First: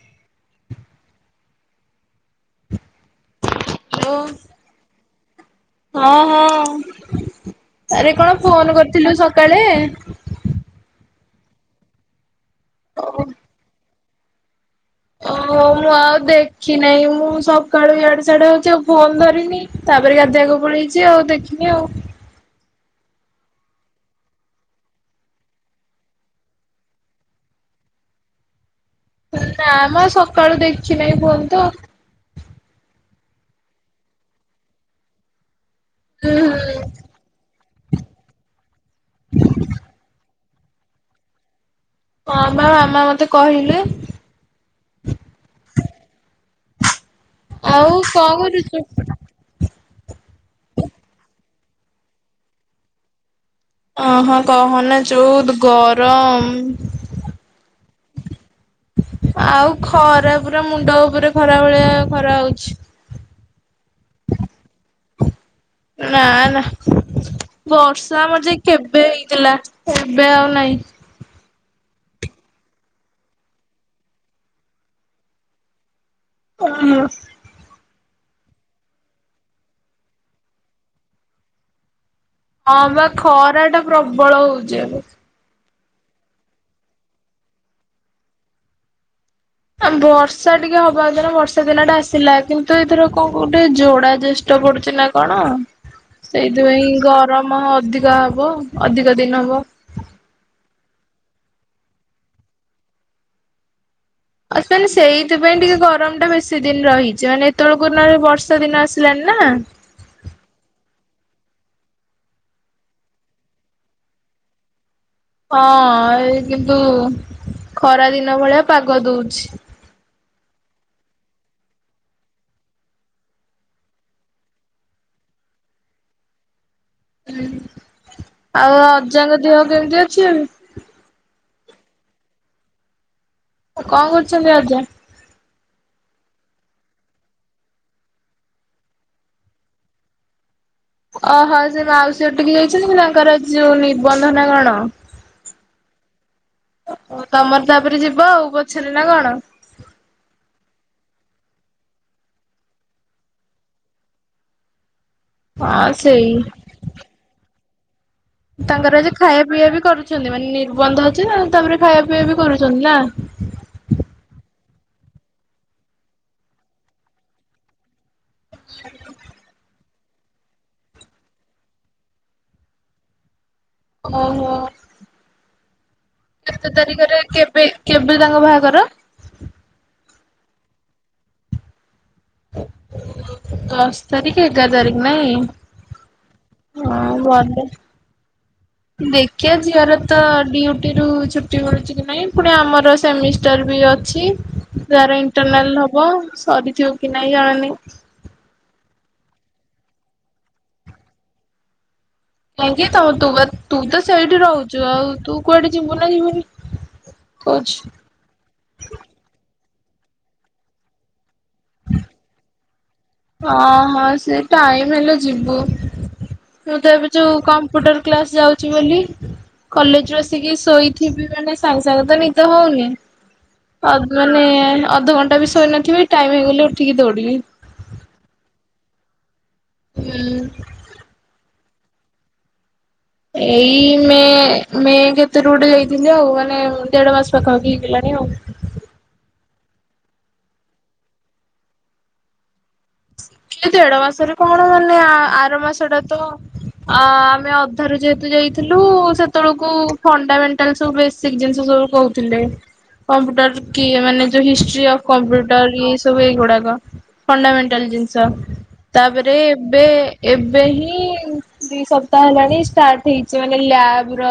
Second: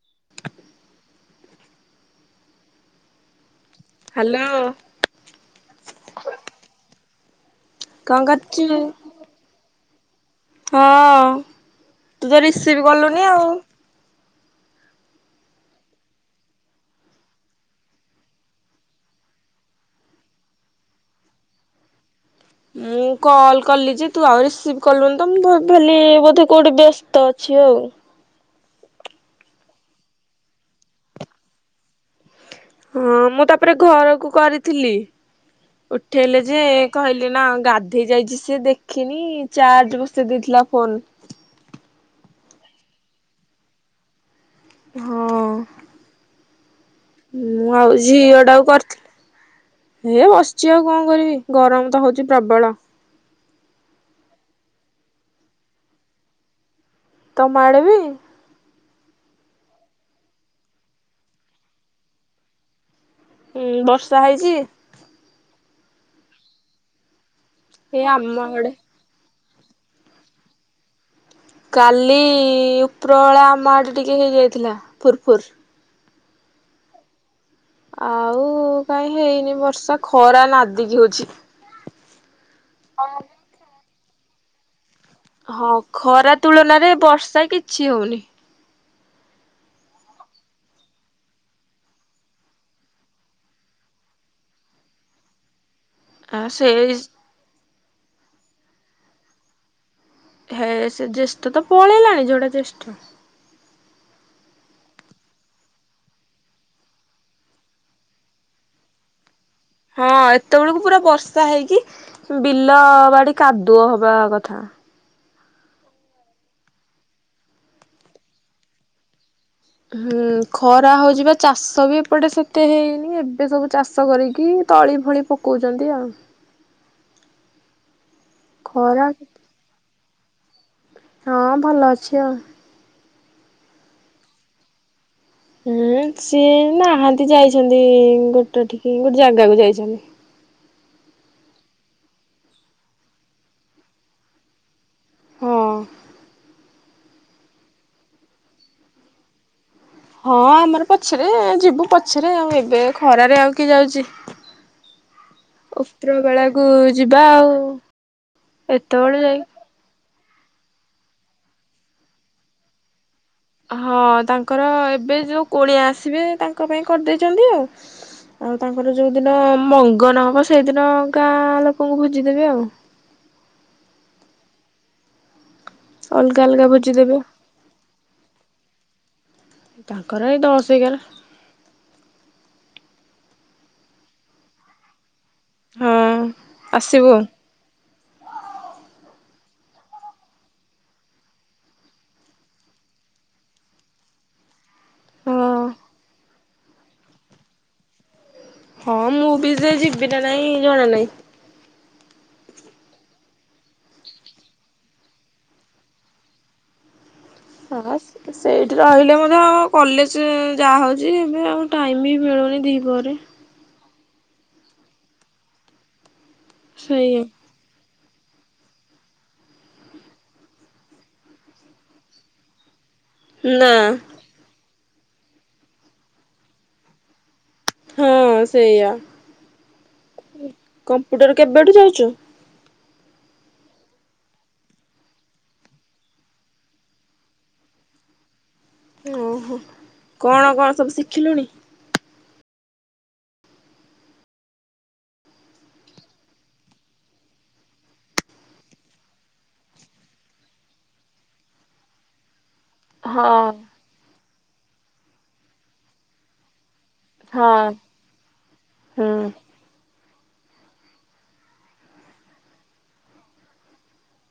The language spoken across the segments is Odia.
[inaudible] ହ୍ୟାଲୋ। ହାଲୋ। ହଁ ହଁ ଆରେ କଣ ଫୋନ କରିଥିଲୁ ସକାଳେ? ହଁ ତୁ ତ ରିସିଭ କଲୁନି ଆଉ। ହ। ହଁ ମୁଁ ଆଉ ଦେଖିନେଇ ମୁଁ ସକାଳୁ ଇଆଡେ ସିଆଡେ ହୋଉଚି ଆଉ ଫୋନ୍ ଧରିନି ତାପରେ ଗାଧେ ଗୋ ପଳେଇଚି ଆଉ ଦେଖିନି ଆଉ। ମୁଁ କଲ୍ କଲି ଯେ ତୁ ଆଉ ରିସିଭ୍ କଲୁନି ତ ମୁଁ ଭଲି ବୋଧେ କୋଉଠି ବ୍ୟସ୍ତ ଅଛି। ହୋଉ। ନା ମ ସକାଳୁ ଦେଖିନାଇଁ ଫୋନ୍ ତ। ହଁ ମୁଁ ତାପରେ ଘରକୁ କରିଥିଲି। ହୁଁ ଉଠେଇଲେ ହୁଁ ଯେ ହଁ କହିଲି ନା ଗାଧେଇ ଯାଇଛି ସେ ଦେଖିନି ଚାର୍ଜ୍ ବସେଇ ଦେଇଥିଲା। ଫୋନ୍। ହଁ ପା ମାମା ମତେ କହିଲେ। ହଁ। ମୁଁ ଆଉ କଣ ଝିଅ ଟାକୁ କରୁଛୁ? କରିଥି ହେ ବସିଛି ଆଉ କଣ କରିବି ଗରମ୍ ତ ହୋଉଛି ପ୍ରବଳ। ଅ ହଁ କହନା ଯୋଉ ଗରମ୍। ତମା ଆଡ଼େ ବିି? ଆଉ ଖରା ପୁରା ମୁଣ୍ଡ ଉପରେ ଖରା ଭଳିଆ ଖରା ହୋଉଛି। ହୁଁ ବର୍ଷା ହେଇଛି? ନାଁ ନାଁ ଏ ବର୍ଷା ଆମ ଯେ ଆଡେ କେବେ ଥିଲା ଏବେ ଆଉ ନାହିଁ। କାଲି ଉପରଏଳା ଆମ ଆଡେ ଟିକେ ହେଇଯାଇଥିଲା ଫୁର୍ ଫୁର୍। ଉଁ। ଆଉ କାଇଁ ହେଇନି ବର୍ଷା ଖରା ନାଦିକି ହୋଉଚି। ହଁ ପା ଖରା ଟା ପ୍ରବଳ ହୋଉଚି ଏବେ। ହଁ ଖରା ତୁଳନାରେ ବର୍ଷା କିଛି ହୋଉନି। ବର୍ଷା ଟିକେ ହବା ତାନା ବର୍ଷା ଦିନ ଟା ଆସିଲା କିନ୍ତୁ ଏଥର କଁ କୋଉଠି ଯୋଡା ଜେଷ୍ ଟ ପଡୁଚି ନା କଣ। ଆ ସେଇ ସେଇଥିପାଇଁ ଗରମ ଅଧିକା ହବ ଅଧିକ ଦିନ ବ। ହେ ସେ ଜ୍ୟେଷ୍ଠ ତ ପଳେଇଲାଣି ଯୋଡା ଜ୍ୟେଷ୍ଠ। ମାନେ ସେଇଥିପାଇଁ ଟିକେ ଗରମ ଟା ବେଶୀ ଦିନ୍ ରହିଚି ମାନେ ଏତେବେଳକୁ ନଲେ ବର୍ଷା ଦିନ ଆସିଲାନି ନା। ହଁ ଏତ ବେଳକୁ ପୁରା ବର୍ଷା ହେଇକି ବିଲ ବାଡି କାଦୁଅ ହବା କଥା। ହଁ ଏ କିନ୍ତୁ ଖରା ଦିନ ଭଳିଆ ପାଗ ଦୋଉଛି। ହୁଁ ଖରା ହଉଛିିପା ଚାଷ ବି ଏପଟେ ସେତେ ହେଇନି ଏବେ ସବୁ ଚାଷ କରିକି ତଳି ଫଳି ପକୋଉଚନ୍ତି ଆଉ। ହୁଁ ଆଉ ଖରା ଅଜାଙ୍କ ଦେହ କେମିତି ଅଛି ଏବେ? ହଁ ଭଲ ଅଛି ଆଉ। କଁ କରୁଚନ୍ତି ଅଜା? ହୁଁ ସିଏ ନାହାନ୍ତି ଯାଇଛନ୍ତି ଗୋଟ ଠିକି ଗୋଟେ ଜାଗାକୁ ଯାଇଛନ୍ତି। ଓହୋଁ ସେ ମାଉସୀ ହଟିକେ ଯାଇଛନ୍ତି କି ତାଙ୍କର ଆଯି ଯୋଉ ନିର୍ବନ୍ଧନା କଣ? ହଁ। ତମର ତାପରେ ଯିବ ଆଉ ପଛରେ ନା କଣ? ହଁ ଆମର ପଛରେ ଯିବୁ ପଛରେ ଆଉ ଏବେ ଖରାରେ ଆଉ କିଏ ଯାଉଚି। ହଁ ଉପ୍ତର ସେଇ ବେଳାକୁ ଯିବା ଆଉ। ତାଙ୍କର ଆଜି ଏତେବେଳେ ଯାଇ ଖାଇବା ପିଇବା ବି କରୁ ଛନ୍ତି ମାନେ ନିର୍ବନ୍ଧ ଅଛି ତାପରେ ଖାଇବା ପିଇ ବି କରୁଚନ୍ତି ନା? ହଁ ତାଙ୍କର ଏବେ ଯୋଉ କୁଣିଆ ଆସିବେ ତାଙ୍କ ପାଇଁ କରିଦେଇଚନ୍ତି ଆଉ। ଆଉ ତାଙ୍କର ଯୋଉଦିନ ମଂ ଗନ ହବ ସେଇଦିନ ଗାଁ ଲୋକଙ୍କୁ ଭୋଜିଦେବେ ଆଉ। ଓହୋ। ଅଲଗା ଅଲଗା କେତେ ଭୋଜି ଦେବେ ତାରିଖରେ କେବେ କେବେ ତାଙ୍କ ବାହାଘର? ତାଙ୍କର ଏ ଦଶ୍ ଏଗାର। ଦଶ ତାରିଖି ଏଗାର ତାରିଖ। ହଁ ନାଇଁ ଆସିବୁ ହଁ ଭଲ। ଦେଖିବା ଝିଅର ତ ଡିଉଟି ରୁ ଛୁଟି ମିଳୁଛି କି ନାହିଁ ପୁଣି ଆମର ସେମିଷ୍ଟାର ବି ଅଛି ତାର ହଁ। ଇଣ୍ଟରନାଲ ହବ ସରିଥିବ କି ନାଇଁ ଜଣାନି। ହଁ ମୁଁ ବି ସେ ଯିବି ନା ନାଇଁ ଜଣା ନାହିଁ। କାହିଁକି ତମ ତୁ ତ ସେଇଠି ରହଚୁ, ଆଉ ତୁ କୁଆଡେ ଯିବୁ ନା ଯିବୁନି? [inaudible] ହ ସେଠ ସେଇଠି ରହିଲେ ମଧ୍ୟ କଲେଜ ଯାହାହଉଛି ଯିବି ଆଉ ଟାଇମ୍ ହି ମିଳୁନି ଦିପହରେ। ଅଁ ହଁ ସେ ଟାଇମ ହେଲେ ଯିବୁ ମୁଁ ତ ଏବେ ସେଇଆ ଯୋଉ କମ୍ପୁଟର କ୍ଲାସ୍ ଯାଉଚି ବୋଲି କଲେଜରୁ ଆସିକି ଶୋଇଥିବି ମାନେ ସାଙ୍ଗେ ସାଙ୍ଗେ ତ ନିଦ ହଉନି। ନା ଅଧ ମାନେ ଅଧଘଣ୍ଟା ବି ଶୋଇନଥିବି, ଟାଇମ ହେଇଗଲେ ଉଠିକି ଦୌଡିବି। ହଁ ସେଇଆ ହୁଁ କମ୍ପ୍ୟୁଟର କେବେଠୁ ଯାଉଚୁ? ଏଇ ମେ ମେ କେତେ ରେ ଗୋଟେ ଯାଇଥିଲି, ଆଉ ମାନେ ଦେଢ ମାସ ପାଖା ପାଖି ହେଇଗଲାଣି। ଣି ଆଉ। ଓ ହୋ କଣ କଣ ସବୁ ଶିଖିଲୁଣି? ଶିଖିଲି ଦେଢ ମାସରେ କଣ ମାନେ ଆର ମାସ ଟା ତ ଆ ଆମେ ଅଧା ରୁ ଯେହେତୁ ଯାଇଥିଲୁ ସେତେବେଳକୁ ଫଣ୍ଡାମେଣ୍ଟାଲ ସବୁ ବେସିକ ଜିନିଷ ସବୁ ବୁ କହୁଥିଲେ। ହଁ କମ୍ପ୍ୟୁଟର କି ମାନେ ଯୋଉ ହିଷ୍ଟ୍ରି ଅଫ କମ୍ପୁଟର ଏଇ ସବୁ ଏଇଗୁଡାକ। ହଁ ଫଣ୍ଡାମେଣ୍ଟାଲ ଜିନିଷ ହୁଁ। ତାପରେ ଏବେ ଏବେ ହିଁ ଦି ସପ୍ତାହ ହେଲାଣି ଷ୍ଟାର୍ଟ ହେଇଚି ମାନେ ଲାବ ର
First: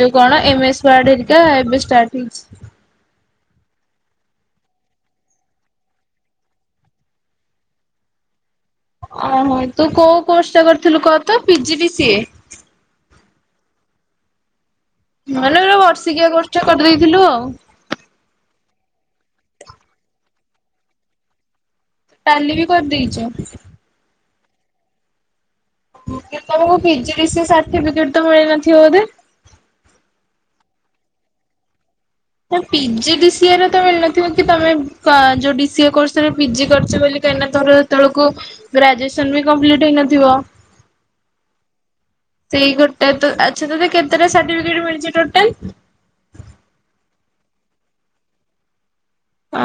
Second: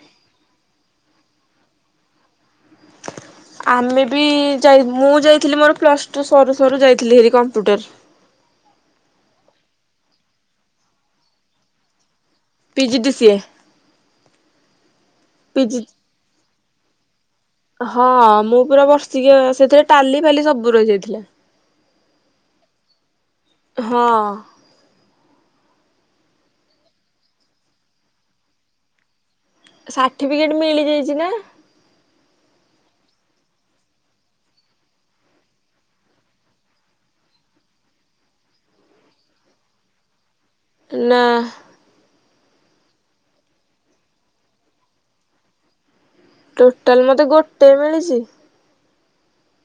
ଯୋଉ କଣ ଏମ ଏସ ୱାର୍ଡ ହରିକା ଏବେ ଷ୍ଟାର୍ଟ ହେଇଚି। ଆମେ ବି ଯାଇ ମୁଁ ଯାଇଥିଲି ମୋର ପ୍ଲସ ଟୁ ସରୁ ସରୁ ଯାଇଥିଲି ହେରି କମ୍ପ୍ୟୁଟର। ଓ ହୋ ତୁ କୋଉ କୋର୍ସ ଟା କରିଥିଲୁ କହ ତ P G D C A? P G D C A. ମାନେ ପି ଗୋଟେ ଜି ବର୍ଷିକିଆ କୋର୍ସ ଟା କରିଦେଇଥିଲୁ ଆଉ। ହଁ ମୁଁ ପୁରା ବର୍ଷ ଟିକେ ସେଥିରେ ଟାଲି ଫାଲି ସବୁ ରହିଯାଇଥିଲା। ଟାଲି ବି କରିଦେଇଚୁ? ହଁ। କିନ୍ତୁ ତମକୁ P G D C A certificate ତ ମିଳି ନ ଥିବ ବୋଧେ? ସାର୍ଟିଫିକେଟ ମିଳିଯାଇଚି ନା। ପି ଜି ଡି ସି ଏରେ ତ ମିଳିନଥିବ କି ତମେ ଯୋଉ ଡି ସି ଏ କୋର୍ସରେ ପି ଜି କରଚ ବୋଲି କାହିଁକିନା ତୋର ଏତ ବେଳକୁ ଗ୍ରାଜୁଏସନ ବି କମ୍ପ୍ଲିଟ ହେଇନଥିବ। ନା। ସେଇ ଗୋଟେ ତ ଆଛା ତତେ କେତେ ଟା ସାର୍ଟିଫିକେଟ ମିଳିଚି ଟୋଟାଲ୍? ଟୋଟାଲ୍ ମତେ ଗୋଟେ ମିଳିଚି।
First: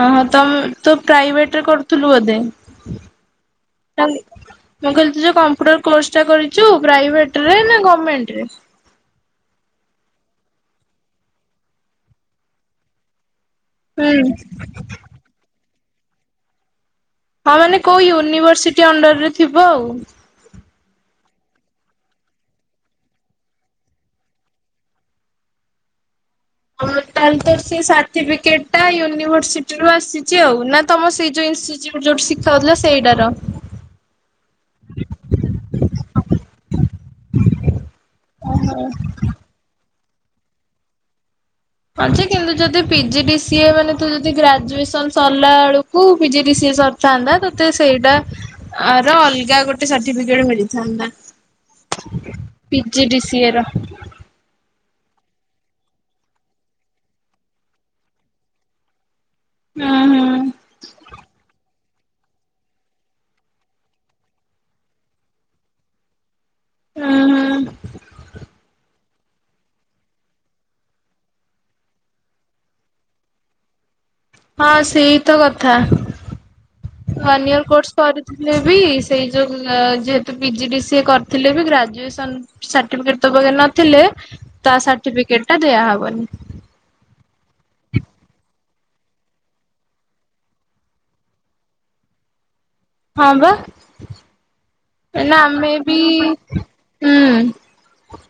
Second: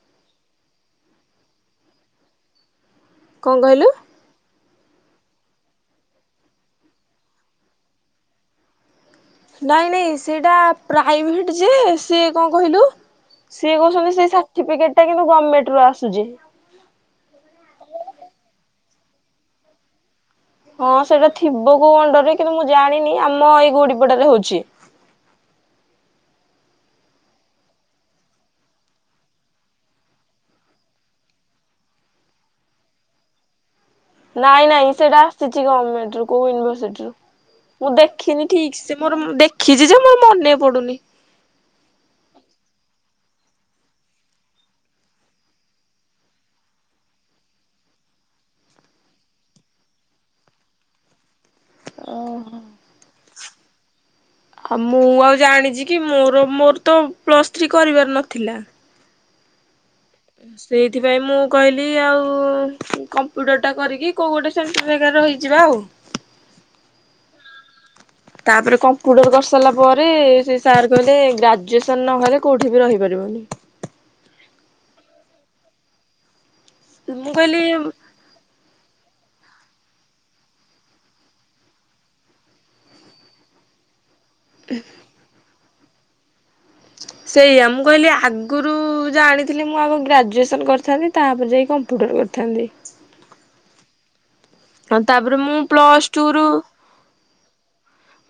ଅହୋ ତମେ ତୁ ପ୍ରାଇଭେଟ ରେ କରୁଥିଲୁ ବୋଧେ। କଣ କହିଲୁ? ମୁଁ କହିଲି ତୁ ଯୋଉ କମ୍ପୁଟର କୋର୍ସ ଟା କରିଚୁ ପ୍ରାଇଭେଟରେ ନା ଗମେଣ୍ଟ ରେ? ନାଇଁ ନାଇଁ ସେଇଟା ପ୍ରାଇଭେଟ ଯେ ସେ କଣ କହିଲୁ ସିଏ କହୁଚନ୍ତି ହୁଁ ସେ ସାର୍ଟିଫିକେଟ କିନ୍ତୁ ଗମେଣ୍ଟ ରୁ ଆସୁଚି। ହଁ ମାନେ କୋଉ ୟୁନିଭରସିଟି ଅଣ୍ଡରରେ ଥିବ ଆଉ। ହଁ ସେଇଟା ଥିବ କୋଉ ଅଣ୍ଡରରେ କିନ୍ତୁ ମୁଁ ଜାଣିନି ଆମ ଏଇ ଗୁଡିପୋଡାରେ ହଉଚି। [inaudible] ହ ତାହେଲେ ତ ସେ ସାର୍ଟିଫିକେଟ ଟା ୟୁନିଭର୍ସିଟିରୁୁ ଆସିଚି ଆଉ ନା ତମ ସେ ଯଉ ଇ ଷ୍ଟିଟ୍ୟୁଟ ଯୋଉଠି ଶିଖାହଉଥିଲା ସେଇଟା ର? ନାଇଁ ନାଇଁ ସେଇଟା ଆସିଚି ଗମେଣ୍ଟରୁ କୋଉ ୟୁନିଭରସିଟିରୁ। ମୁଁ ଦେଖିନି ଠିକ ସେ ମୋର ଦେଖିଚି ଯେ ମୋର ମନେ ପଡୁନି। ହଁ ଯେ କିନ୍ତୁ ଯଦି P G D C A ମାନେ ତୁ ଯଦି ଗ୍ରାଜୁଏସନ ସରିଲା ବେଳକୁ P G D C A ସରିଥାନ୍ତା, ତତେ ସେଇଟା ଆର ଅଲଗା ଗୋଟେ ସାର୍ଟିଫିକେଟ ମିଳିଥାନ୍ତା। ଓହୋ P G D C A ର ଆଉ ମୁଁ ଆଉ ଜାଣିଛି କି ମୋର ମୋର ତ ପ୍ଲସ୍ ଥ୍ରୀ କରିବାର ନଥିଲା। ହୁଁ। ହୁଁ ସେଇଥିପାଇଁ ମୁଁ କହିଲି ଆଉ କମ୍ପ୍ୟୁଟର ଟା କରିକି କୋଉ ଗୋଟେ ସେଣ୍ଟର ଜାଗା ରହିଯିବା ଆଉ। [inaudible] ହୁଁ। ତା ପରେ କମ୍ପା ମ୍ପୁଟର କରି ସାରିଲା ପରେ ସେ ସାର୍ କହିଲେ ଗ୍ରାଜୁଏସନ ନହେଲେ କୋଉଠି ବି ରହିପାରିବନି। ହଁ ସେଇ ତ କଥା ମୁଁ ୱାନ କହିଲି ୟଇର କୋର୍ସ କରିଥିଲେ ବି ସେଇ ଯୋଉ ଅଁ ଯେହେତୁ P G D C A କରିଥିଲେ ବି ଗ୍ରାଜୁଏସନ ସାର୍ଟିଫିକେଟ ତୋ ପାଖରେ ନ ଥିଲେ ତା ସାର୍ଟିଫିକେଟ ଟା ଦିଆ ହବନି। ସେଇଆ ମୁଁ କହିଲି ଆଗୁରୁ ରୁ ଜାଣିଥିଲି ମୁଁ ଆଗ ଗ୍ରାଜୁଏସନ୍ କରିଥାନ୍ତି ତାପରେ ଯାଇ କମ୍ପ୍ୟୁଟର କରିଥାନ୍ତି। ହଁ ବା ଆଉ ତାପରେ ନା ମୁଁ ଆମେ ବି ପ୍ଲସ୍ ଟୁ ରୁ ହୁଁ।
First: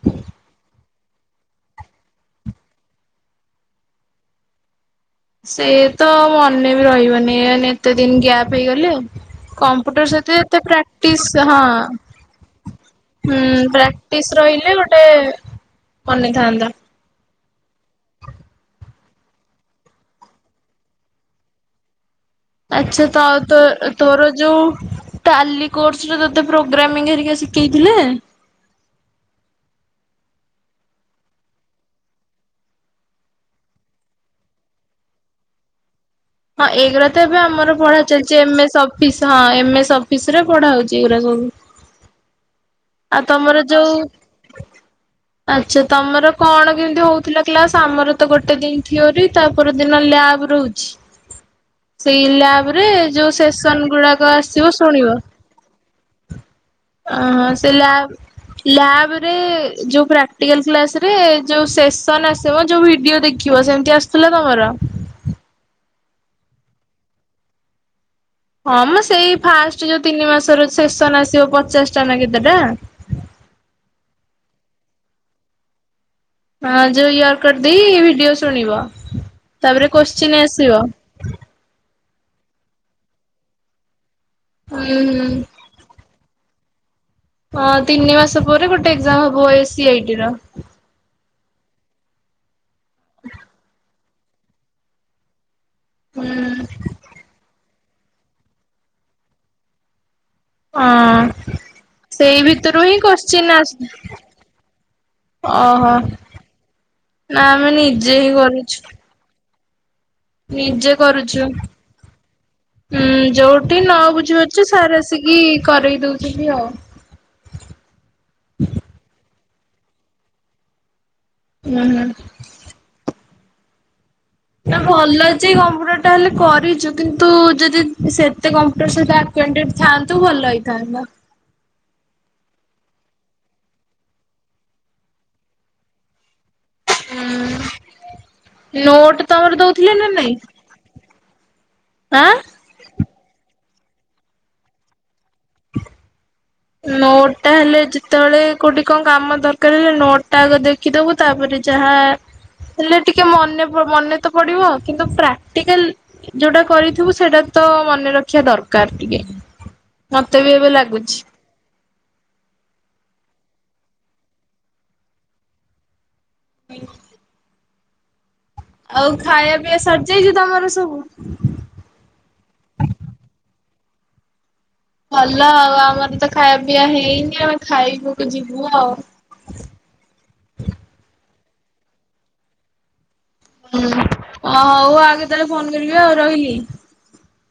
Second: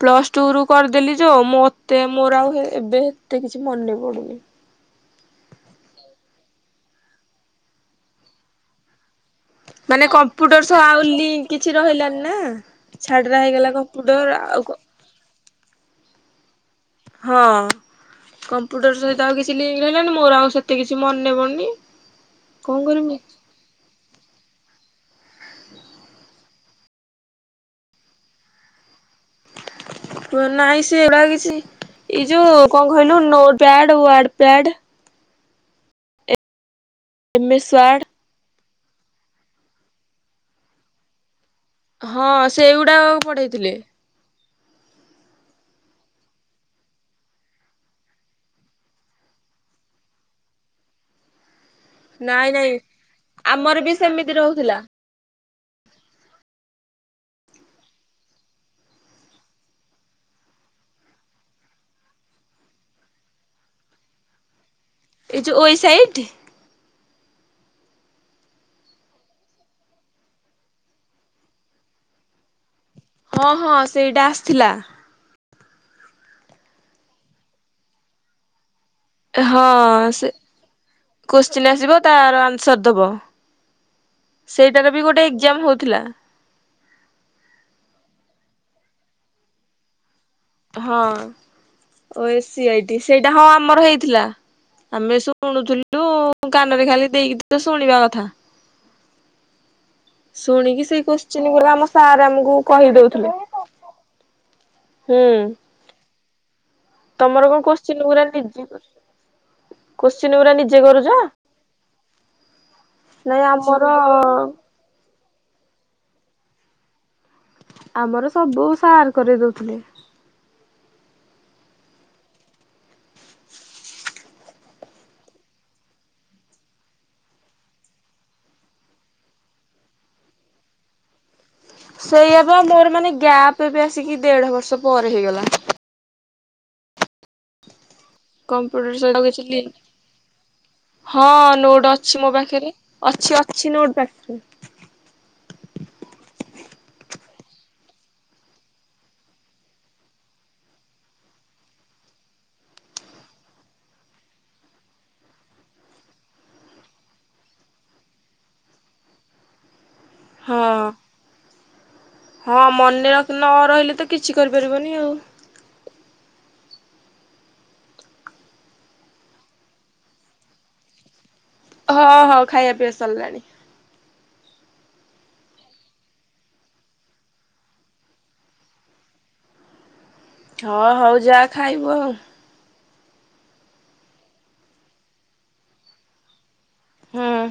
ପ୍ଲସ୍ ଟୁ ରୁ କର ଦେଲି ଯଉ ମତେ ମୋର ଆଉ ହେ ଏବେ ହେତେ କିଛି ମନେ ପଡୁନି। ସେ ତ ମନେ ବି ରହିବନି ଏନେ ଏତେ ଦିନ ଗ୍ୟାପ୍ ହେଇଗଲେ ମାନେ କମ୍ପୁଟର୍ ସେତେ ଏତେ କମ୍ପ୍ୟୁଟର ସହ ଆଉ ପ୍ରାକ୍ଟିସ୍ ଲିଙ୍କ ହଁ। କିଛି ରହିଲାନି ନା। ଛାଡରା ହୁଁ ହେଇଗଲା କମ୍ପ୍ୟୁଟର ପ୍ରାକ୍ଟିସ ଆଉ ରହିଲେ ଗୋଟେ ମନେଥାନ୍ତା। ହଁ। କମ୍ପୁଟର ସହିତ ଆଉ କିଛି ଲିଙ୍କ୍ ରହିଲାନି ମୋର ଆଉ ସେତେ କିଛି ମନେ ପଡୁନି। କଣ ଆଛା କରିମି ତ ତୋ ତୋର ଯୋଉ ଟାଲି କୋର୍ସର ତତେ ପ୍ରୋଗ୍ରାମିଂ ହେରିକା ଶିଖେଇଥିଲେ? ୱ ନାହିଁ ସେ ଗୁଡା କିଛି ଏଇ ଯୋଉ କଣ କହିଲୁ ନୋ ପ୍ୟାଡ ୱାର୍ଡ ପ୍ୟାଡ ହଁ ଏଗୁରା ତ ଏବେ ଏମ ଆମ ଏସ ପଢା ୱାର୍ଡ ଚାଲିଛି ଏମ ସ୍ପ୍ ଇସ୍ ହଁ ଏମ୍ ଏସ୍ ଅଫିସ ରେ ପଢା ହଉଛି ଏଗୁରା ସବୁ। ହଁ ସେଗୁଡାକ ଆଉ ତମର ପଢେଇଥିଲେ। ଯୋଉ ଆଚ୍ଛା ତମର କଣ କେମତି ହଉଥିଲା କ୍ଲାସ ଆମର ତ ଗୋଟେ ଦିନ ଥିଓରି ତାପର ଦିନ ଲ୍ଯା ଆବ ରହୁଚି। ସେଇ ନାଇଁ ନାଇଁ ଲ୍ଯାବରେ ଯୋଉ ଆମର ସେସନ ବି ଗୁଡାକ ସେମିତି ଆସିବ ରହୁଥିଲା ଶୁଣିବ। ଅହଁ ସେ ଲ୍ଯାବ୍ ଲ୍ଯାବରେ ଯୋଉ ପ୍ରାକ୍ଟିକାଲ କ୍ଲାସରେ ଯୋଉ ସେସନ ଆସିବ ଯୋଉ ଭିଡିଓ ଦେଖି ଡିଓ ସେମିତି ଆସୁଥିଲେ ତମର? ଏ ଯୋଉ ୱସାଇଟ୍ ହଁ ମୁଁ ସେଇ ଫାଷ୍ଟ ଯୋଉ ତିନି ମାସର ସେସନ୍ ଆସିବ ପଚାଶ ଟା ନା କେତେଟା? ହଁ ହଁ ସେଇଟା ଆସିଥିଲା। ହଁ ଯୋଉ ୟର କଡ୍ ଦେଇ ଭିଡିଓ ଶୁଣିବ। ହଁ ତାପରେ ସେ କୋଶ୍ଚିନ୍ ଆସିବ କୋସ୍ଚିନ୍ ଆସିବ ତାର ଆନ୍ସର ଦେବ ହୁଁ ସେଇଟାର ବି ଗୋଟେ ହୁଁ ଏଗଜାମ୍ ହୋଉଥିଲା। ହଁ ତିନି ମାସ ପରେ ଗୋଟେ ଏଗଜାମ୍ ହବ ଏସି ଆଇ ଟି ର। ହଁ ଓ ଏସି ଆଇଟି ସେଇଟା ହଁ ଆମର ହେଇଥିଲା ଆମେ ସବ୍ ଶୁଣୁଥିଲୁ ହୁଁ କାନରେ ଖାଲି ଦେଇକି ତ ଶୁଣିବା କଥା। ଶୁଣିକି ସେଇ କୋଶ୍ଚିନ୍ ହଁ ଗୁରା ଆମ ସାର୍ ସେଇ ଆମକୁ ଭିତରୁ ହିଁ କହିଦଉଥିଲେ। କୋଶ୍ଚିନ୍ ଆସ୍ ହୁଁ ଅ ହ। ତମର ନା କଣ ଆମେ କୋଶ୍ଚିନ୍ ନିଜେ ଗୁରା ହି ନିଜେ କରିଚୁ। କୋଶ୍ଚିନ୍ ଗୁରା ନିଜେ କରୁଛ? କରୁଛୁ। ଉଁ ନାଇଁ ଯୋଉଠି ଆମର ନ ବୁଝିପାରୁଚୁ ସାର ଆସିକି କି କରେଇ ଦଉଛନ୍ତି ଆଉ। ଆମର ସବୁ ସାର୍ କରେଇ ଦଉଥିଲେ। ନା ନା। ନା ଭଲ ଯେ, କମ୍ପ୍ୟୁଟର ଟା ହେଲେ କରିଛୁ କିନ୍ତୁ ଯଦି ସେତେ କମ୍ପ୍ୟୁଟର ସହିତ ଆଟ୍ କୁଏଣ୍ଟେଡ ଥାନ୍ତୁ ଭଲ ହେଇଥାନ୍ତା। ସେଇଆ ବା ମୋର ମାନେ ଗ୍ୟାପ ବି ଆସିକି ଦେଢ ବର୍ଷ ପରେ ହେଇଗଲା। କମ୍ପୁଟର ସେଇଟା ନୋଟ କିଛି ତମର ଲିଙ୍କ୍ ଦଉଥିଲେ ନା ନାଇଁ? ହଁ ନୋଟ୍ ଅଛି ମୋ ଆଁ? ପାଖରେ। ଅଛି ଅଛି ନୋଟ ପାଖରେ। ନୋଟ୍ ଟା ହେଲେ ଯେତେବେଳେ କୋଉଠି କଁ କାମ ଦରକାର ହେଲେ ନୋଟ ଟା ଆଗ ଦେଖିଦବୁ ତାପରେ। ଯାହା। ହେଲେ ଟିକେ ମନେ ପ ମନେ ତ ପଡିବ। କିନ୍ତୁ ପ୍ରାକ୍ଟିକାଲ ଯୋଉଟା କରିଥିବୁ ସେଇଟା। ତ ମନେ ରଖିବା ଦରକାର ଟିକେ ମତେ ବି ଏବେ ହଁ। ଲାଗୁଛି। ହଁ ମନେ ରଖ ନ ରହିଲେ ତ କିଛି କରି ପାରିବନି ଆଉ। ଆଉ ଖାଇବା ପିଇଆ ସରିଜାଇଛି ତମର ସବୁ। ହ ହଁ ଖାଇବା ପିଇବା ସରିଲାଣି। ଭଲ ଆଉ ଆମର ତ ଖାଇବା ପିଇଆ ହେଇନି ଆମେ ଖାଇବାକୁ ଯିବୁ ଆଉ। ହଁ ହଉ ଯା ଖାଇବୁ ଆଉ। ହୁଁ ହ ହଉ ଆଉ କେତେବେଳେ ଫୋନ କରିବି ଆଉ ରହିଲି। ହୁଁ।